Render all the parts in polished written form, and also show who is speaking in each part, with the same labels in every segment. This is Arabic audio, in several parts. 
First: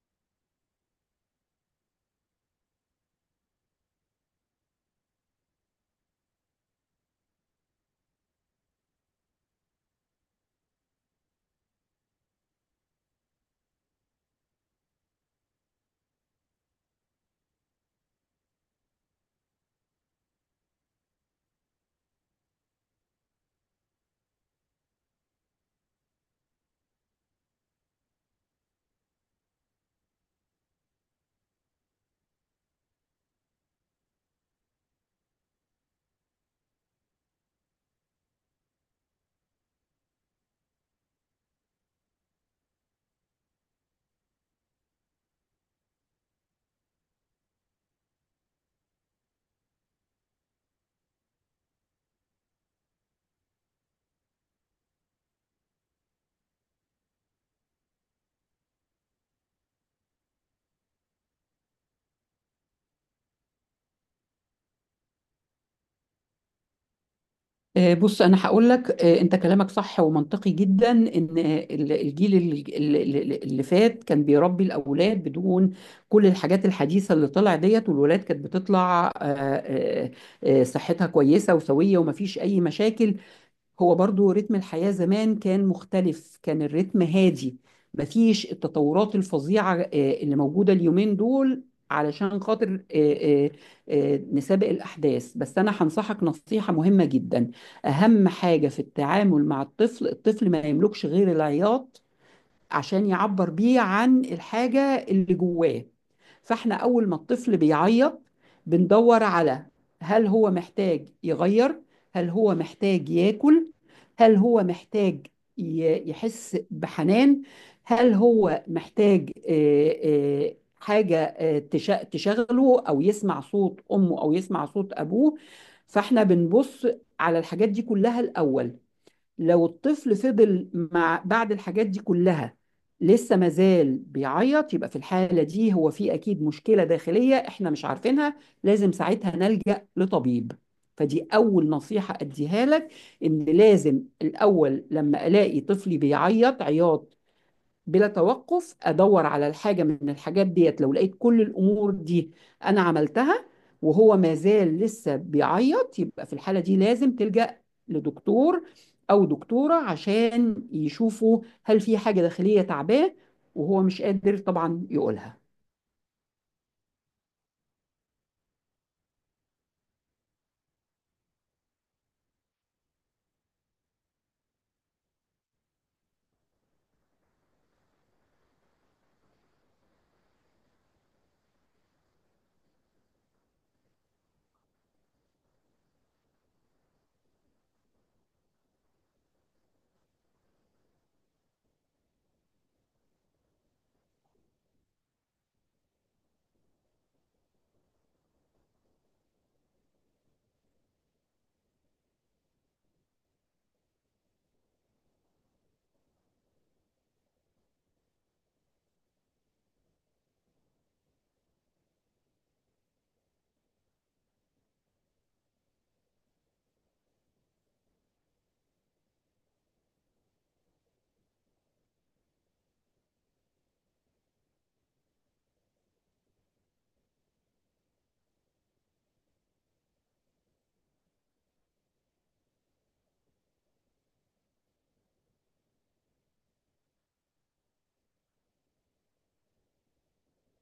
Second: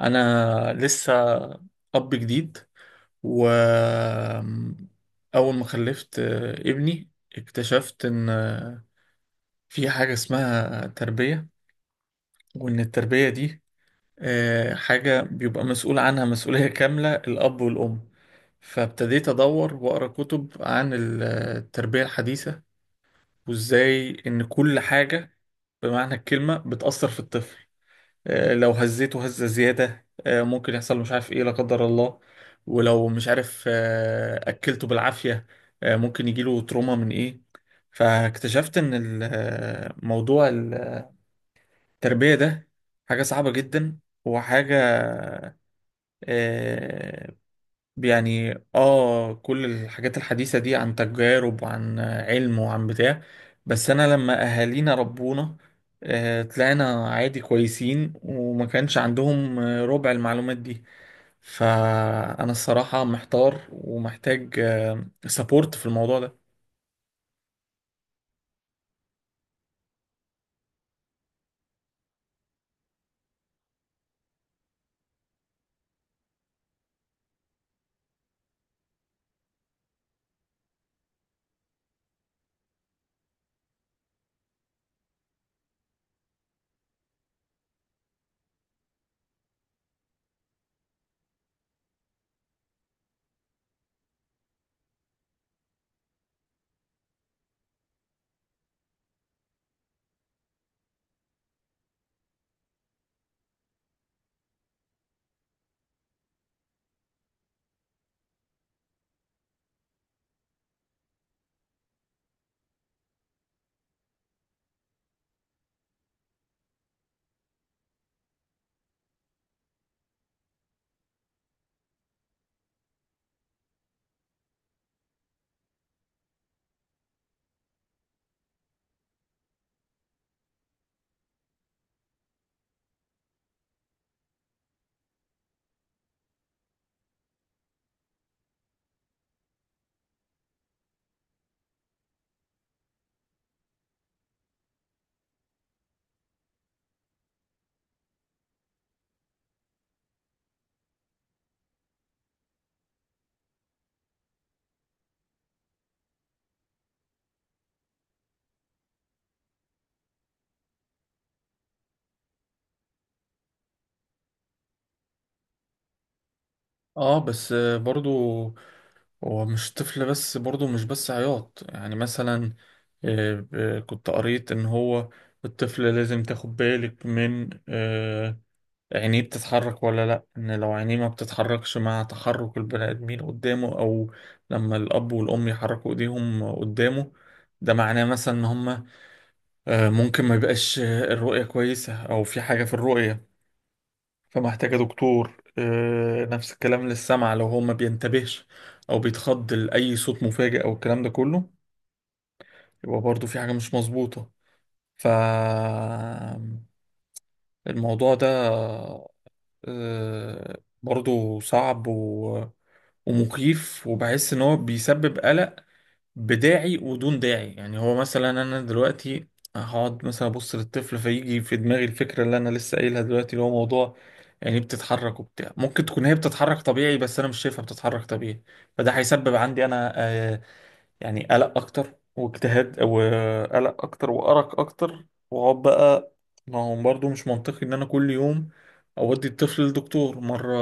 Speaker 1: انا لسه اب جديد و اول ما خلفت ابني، اكتشفت ان في حاجة اسمها تربية، وان التربية دي حاجة بيبقى مسؤول عنها مسؤولية كاملة الاب والام. فابتديت ادور واقرا كتب عن التربية الحديثة، وازاي ان كل حاجة بمعنى الكلمة بتأثر في الطفل. لو هزيته هزة زيادة ممكن يحصل مش عارف ايه لا قدر الله. ولو مش عارف أكلته بالعافية ممكن يجيله تروما من ايه. فاكتشفت ان موضوع التربية ده حاجة صعبة جدا، وحاجة آه، يعني كل الحاجات الحديثة دي عن تجارب وعن علم وعن بتاع. بس انا لما اهالينا ربونا طلعنا عادي كويسين، وما كانش عندهم ربع المعلومات دي. فانا الصراحة محتار ومحتاج سبورت في الموضوع ده.
Speaker 2: بص انا هقول لك، انت كلامك صح ومنطقي جدا ان الجيل اللي فات كان بيربي الاولاد بدون كل الحاجات الحديثه اللي طلع ديت، والولاد كانت بتطلع صحتها كويسه وسويه ومفيش اي مشاكل. هو برضو رتم الحياة زمان كان مختلف، كان الرتم هادي، مفيش التطورات الفظيعة اللي موجودة اليومين دول علشان خاطر نسابق الأحداث. بس أنا هنصحك نصيحة مهمة جدا. أهم حاجة في التعامل مع الطفل، الطفل ما يملكش غير العياط عشان يعبر بيه عن الحاجة اللي جواه. فاحنا أول ما الطفل بيعيط بندور على هل هو محتاج يغير، هل هو محتاج ياكل، هل هو محتاج يحس بحنان، هل هو محتاج حاجة تشغله أو يسمع صوت أمه أو يسمع صوت أبوه. فاحنا بنبص على الحاجات دي كلها الأول. لو الطفل فضل مع بعد الحاجات دي كلها لسه مازال بيعيط، يبقى في الحالة دي هو في أكيد مشكلة داخلية إحنا مش عارفينها، لازم ساعتها نلجأ لطبيب. فدي أول نصيحة أديها لك، إن لازم الأول لما ألاقي طفلي بيعيط عياط بلا توقف ادور على الحاجه من الحاجات ديت. لو لقيت كل الامور دي انا عملتها وهو ما زال لسه بيعيط، يبقى في الحاله دي لازم تلجأ لدكتور او دكتوره عشان يشوفوا هل في حاجه داخليه تعباه وهو مش قادر طبعا يقولها.
Speaker 1: اه بس برضو هو مش طفل بس، برضو مش بس عياط، يعني مثلا كنت قريت ان هو الطفل لازم تاخد بالك من عينيه بتتحرك ولا لأ. إن لو عينيه ما بتتحركش مع تحرك البني آدمين قدامه، أو لما الأب والأم يحركوا إيديهم قدامه، ده معناه مثلا إن هما ممكن ما يبقاش الرؤية كويسة، أو في حاجة في الرؤية فمحتاجة دكتور. نفس الكلام للسمع، لو هو ما بينتبهش أو بيتخض لأي صوت مفاجئ أو الكلام ده كله، يبقى برضه في حاجة مش مظبوطة. ف الموضوع ده آه، برضه صعب ومخيف، وبحس ان هو بيسبب قلق بداعي ودون داعي. يعني هو مثلا انا دلوقتي هقعد مثلا ابص للطفل، فيجي في دماغي الفكره اللي انا لسه قايلها دلوقتي، اللي هو موضوع يعني بتتحرك وبتاع، ممكن تكون هي بتتحرك طبيعي بس انا مش شايفها بتتحرك طبيعي. فده هيسبب عندي انا يعني قلق اكتر، واجتهاد وقلق اكتر وارق اكتر. واقعد بقى، ما هو برضه مش منطقي ان انا كل يوم اودي الطفل للدكتور مره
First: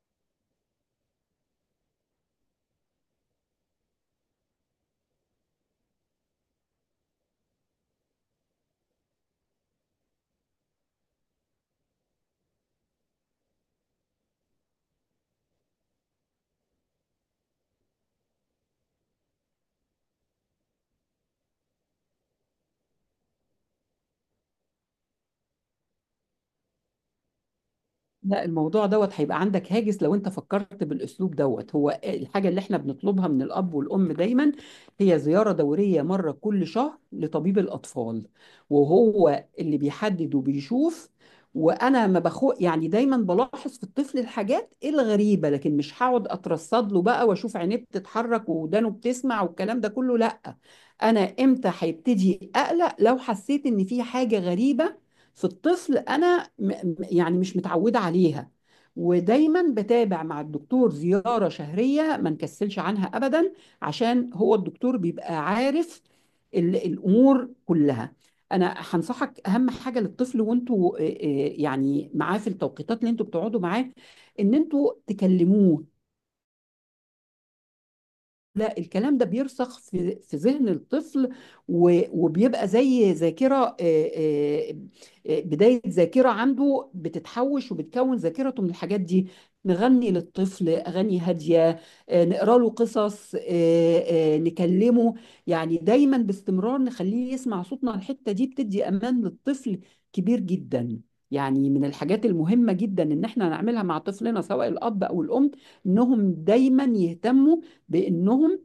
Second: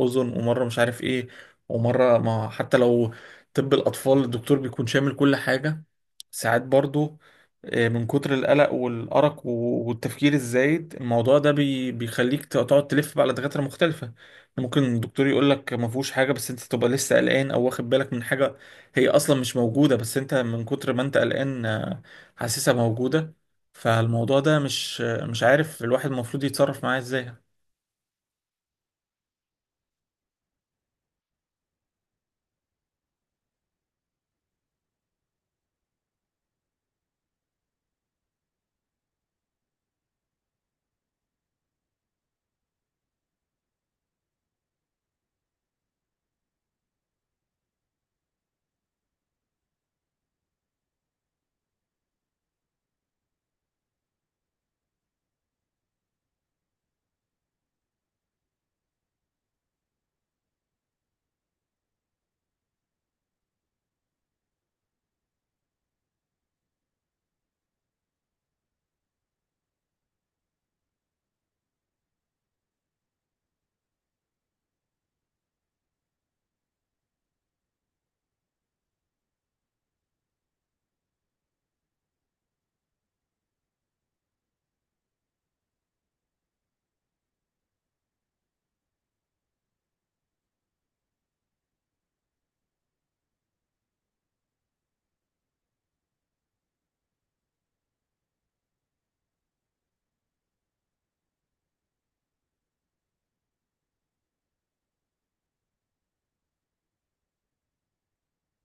Speaker 1: اذن، ومره مش عارف ايه، ومره ما حتى لو، طب الاطفال الدكتور بيكون شامل كل حاجه. ساعات برضه من كتر القلق والارق والتفكير الزايد، الموضوع ده بيخليك تقعد تلف بقى على دكاتره مختلفه. ممكن الدكتور يقول لك ما فيهوش حاجه، بس انت تبقى لسه قلقان او واخد بالك من حاجه هي اصلا مش موجوده، بس انت من كتر ما انت قلقان حاسسها موجوده. فالموضوع ده مش عارف الواحد المفروض يتصرف معاه ازاي.
Speaker 2: لا، الموضوع دوت هيبقى عندك هاجس لو انت فكرت بالاسلوب دوت. هو الحاجه اللي احنا بنطلبها من الاب والام دايما هي زياره دوريه مره كل شهر لطبيب الاطفال، وهو اللي بيحدد وبيشوف. وانا ما بخو يعني دايما بلاحظ في الطفل الحاجات الغريبه، لكن مش هقعد اترصد له بقى واشوف عينيه بتتحرك ودانه بتسمع والكلام ده كله، لا. انا امتى هيبتدي اقلق؟ لو حسيت ان في حاجه غريبه في الطفل انا يعني مش متعوده عليها. ودايما بتابع مع الدكتور زياره شهريه ما نكسلش عنها ابدا عشان هو الدكتور بيبقى عارف الامور كلها. انا هنصحك اهم حاجه للطفل، وانتوا يعني معاه في التوقيتات اللي انتوا بتقعدوا معاه ان انتوا تكلموه. لا، الكلام ده بيرسخ في ذهن الطفل، وبيبقى زي ذاكرة، بداية ذاكرة عنده بتتحوش وبتكون ذاكرته من الحاجات دي. نغني للطفل أغاني هادية، نقرأ له قصص، نكلمه. يعني دايما باستمرار نخليه يسمع صوتنا. الحتة دي بتدي أمان للطفل كبير جدا. يعني من الحاجات المهمة جدا إن احنا نعملها مع طفلنا سواء الأب أو الأم، إنهم دايما يهتموا بانهم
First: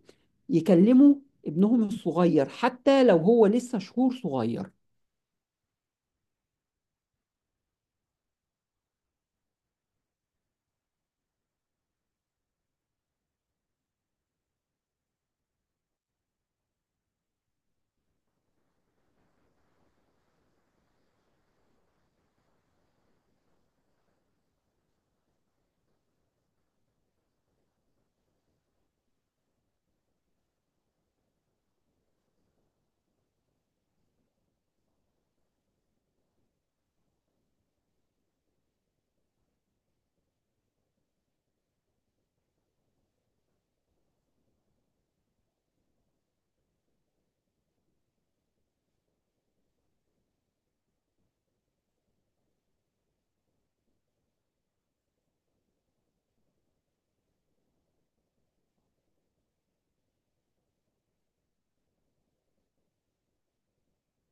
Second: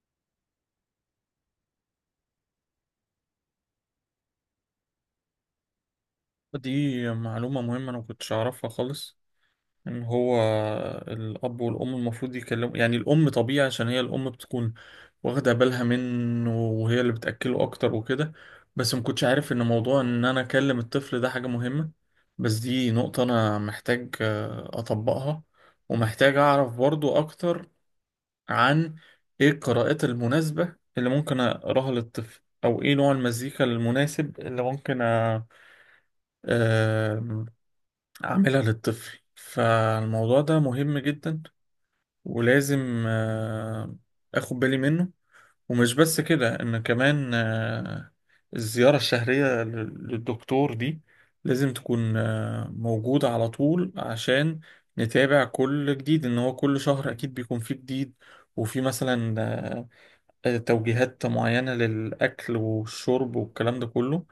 Speaker 2: يكلموا ابنهم الصغير حتى لو هو لسه شهور صغير.
Speaker 1: دي معلومه مهمه انا ما كنتش اعرفها خالص، ان هو الاب والام المفروض يكلموا. يعني الام طبيعي عشان هي الام بتكون واخده بالها منه وهي اللي بتاكله اكتر وكده، بس ما كنتش عارف ان موضوع ان انا اكلم الطفل ده حاجه مهمه. بس دي نقطه انا محتاج اطبقها، ومحتاج أعرف برضو أكتر عن ايه القراءات المناسبة اللي ممكن اقراها للطفل، او ايه نوع المزيكا المناسب اللي ممكن أ- آم، اعملها للطفل. فالموضوع ده مهم جدا ولازم آه، اخد بالي منه. ومش بس كده، ان كمان الزيارة الشهرية للدكتور دي لازم تكون موجودة على طول، عشان نتابع كل جديد، ان هو كل شهر اكيد بيكون فيه جديد. وفي مثلا توجيهات معينة للأكل والشرب والكلام ده كله.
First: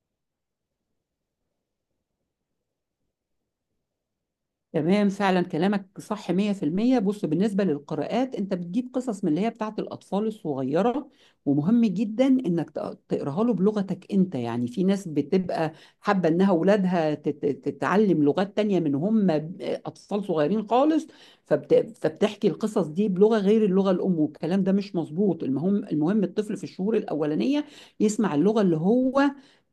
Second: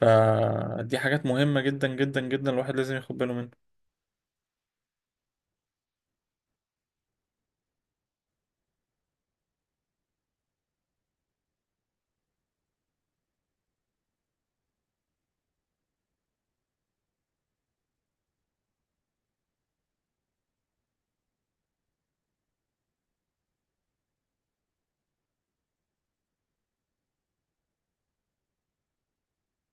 Speaker 1: فدي حاجات مهمة جدا جدا جدا الواحد لازم ياخد باله منها.
Speaker 2: تمام، فعلا كلامك صح 100%. بص، بالنسبة للقراءات، انت بتجيب قصص من اللي هي بتاعت الأطفال الصغيرة. ومهم جدا انك تقراها له بلغتك انت. يعني في ناس بتبقى حابة انها اولادها تتعلم لغات تانية من هم أطفال صغيرين خالص، فبتحكي القصص دي بلغة غير اللغة الأم، والكلام ده مش مظبوط. المهم، المهم الطفل في الشهور الأولانية يسمع اللغة اللي هو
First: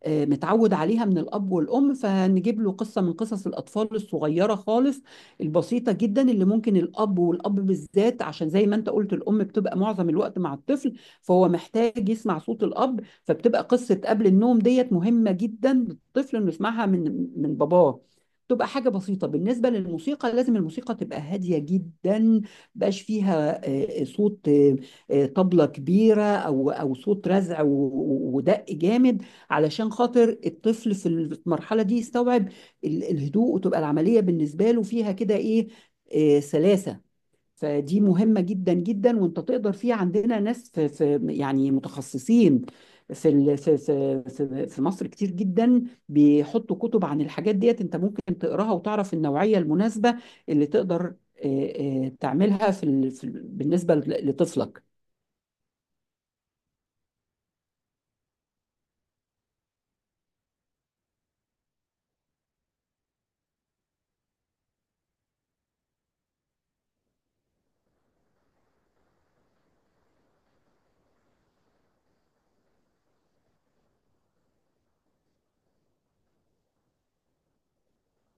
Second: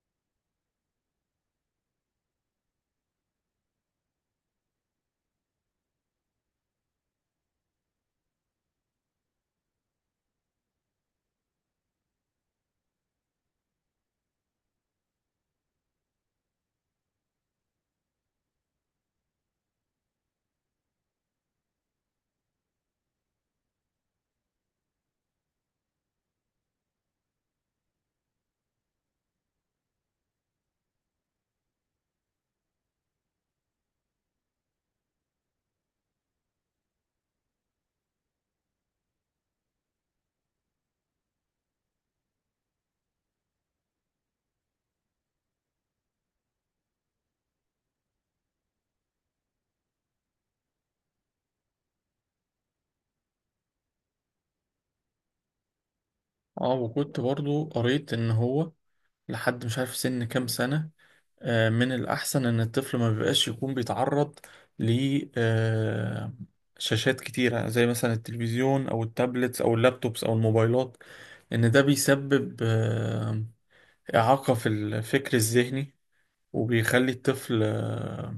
Speaker 2: متعود عليها من الأب والأم. فهنجيب له قصة من قصص الأطفال الصغيرة خالص البسيطة جدا، اللي ممكن الأب، والأب بالذات عشان زي ما أنت قلت الأم بتبقى معظم الوقت مع الطفل فهو محتاج يسمع صوت الأب. فبتبقى قصة قبل النوم ديت مهمة جدا للطفل إنه يسمعها من باباه، تبقى حاجة بسيطة. بالنسبة للموسيقى، لازم الموسيقى تبقى هادية جدا، مبقاش فيها صوت طبلة كبيرة أو صوت رزع ودق جامد علشان خاطر الطفل في المرحلة دي يستوعب الهدوء، وتبقى العملية بالنسبة له فيها كده إيه، سلاسة. فدي مهمة جدا جدا، وانت تقدر فيها. عندنا ناس في يعني متخصصين في في مصر كتير جدا بيحطوا كتب عن الحاجات ديت، انت ممكن تقراها وتعرف النوعية المناسبة اللي تقدر تعملها بالنسبة لطفلك.
Speaker 1: اه، وكنت برضو قريت إن هو لحد مش عارف سن كام سنة من الأحسن إن الطفل ما بيبقاش يكون بيتعرض ل آه، شاشات كتيرة، زي مثلا التلفزيون أو التابلتس أو اللابتوبس أو الموبايلات. إن ده بيسبب إعاقة في الفكر الذهني، وبيخلي الطفل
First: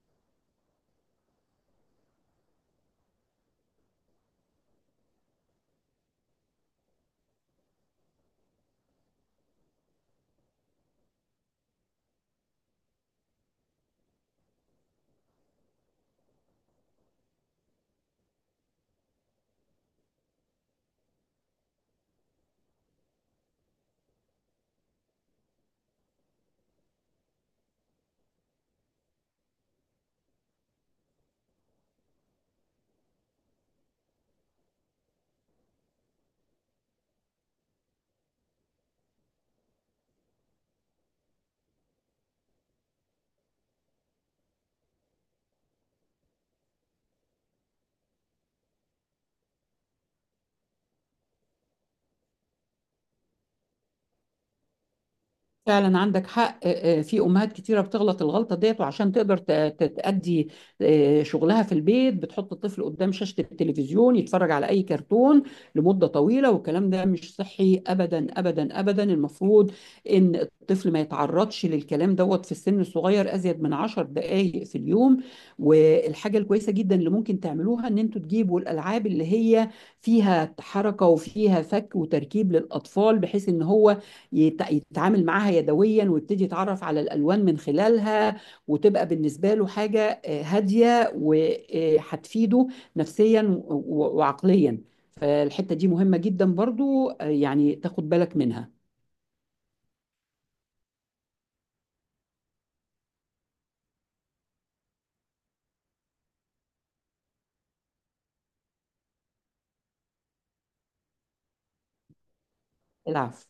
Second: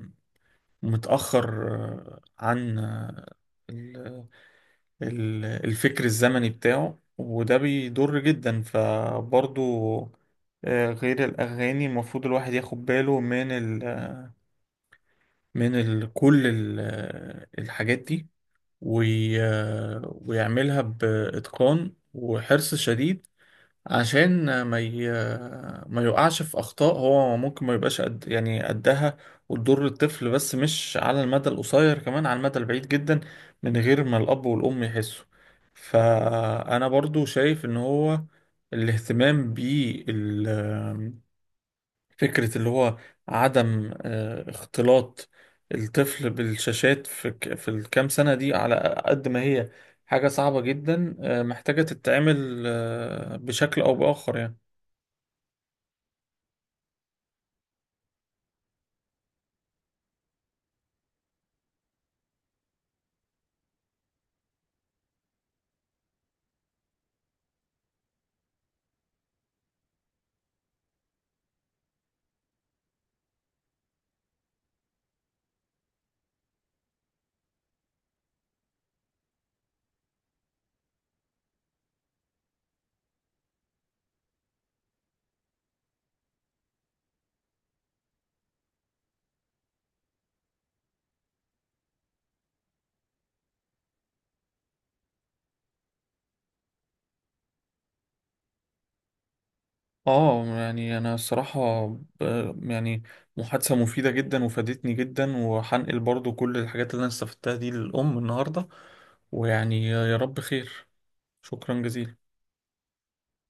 Speaker 1: متأخر آه، عن آه، ال- ال- الفكر الزمني بتاعه، وده بيضر جدا. فبرضو غير الأغاني، المفروض الواحد ياخد باله من ال آه، من ال كل ال آه، الحاجات دي ويعملها بإتقان وحرص شديد، عشان ما يقعش في اخطاء. هو ممكن ما يبقاش قد يعني قدها وتضر الطفل، بس مش على المدى القصير، كمان على المدى البعيد جدا، من غير ما الاب والام يحسوا. فانا برضو شايف ان هو الاهتمام بال فكرة اللي هو عدم اختلاط الطفل بالشاشات في في الكام سنة دي، على قد ما هي حاجة صعبة جدا محتاجة تتعمل بشكل أو بآخر يعني.
Speaker 2: فعلا عندك حق، في امهات كتيره بتغلط الغلطه ديت، وعشان تقدر تأدي شغلها في البيت بتحط الطفل قدام شاشه التلفزيون يتفرج على اي كرتون لمده طويله، والكلام ده مش صحي ابدا ابدا ابدا. المفروض ان الطفل ما يتعرضش للكلام دوت في السن الصغير ازيد من 10 دقائق في اليوم. والحاجه الكويسه جدا اللي ممكن تعملوها ان انتوا تجيبوا الالعاب اللي هي فيها حركه وفيها فك وتركيب للاطفال، بحيث ان هو يتعامل معاها يدويا ويبتدي يتعرف على الالوان من خلالها، وتبقى بالنسبه له حاجه هاديه وهتفيده نفسيا وعقليا. فالحته دي مهمه جدا برضو، يعني تاخد بالك منها.
Speaker 1: اه يعني أنا الصراحة يعني محادثة مفيدة جدا وفادتني جدا، وهنقل برضو كل الحاجات اللي أنا استفدتها دي للأم النهاردة. ويعني يا رب خير. شكرا جزيلا.
Speaker 2: العفو.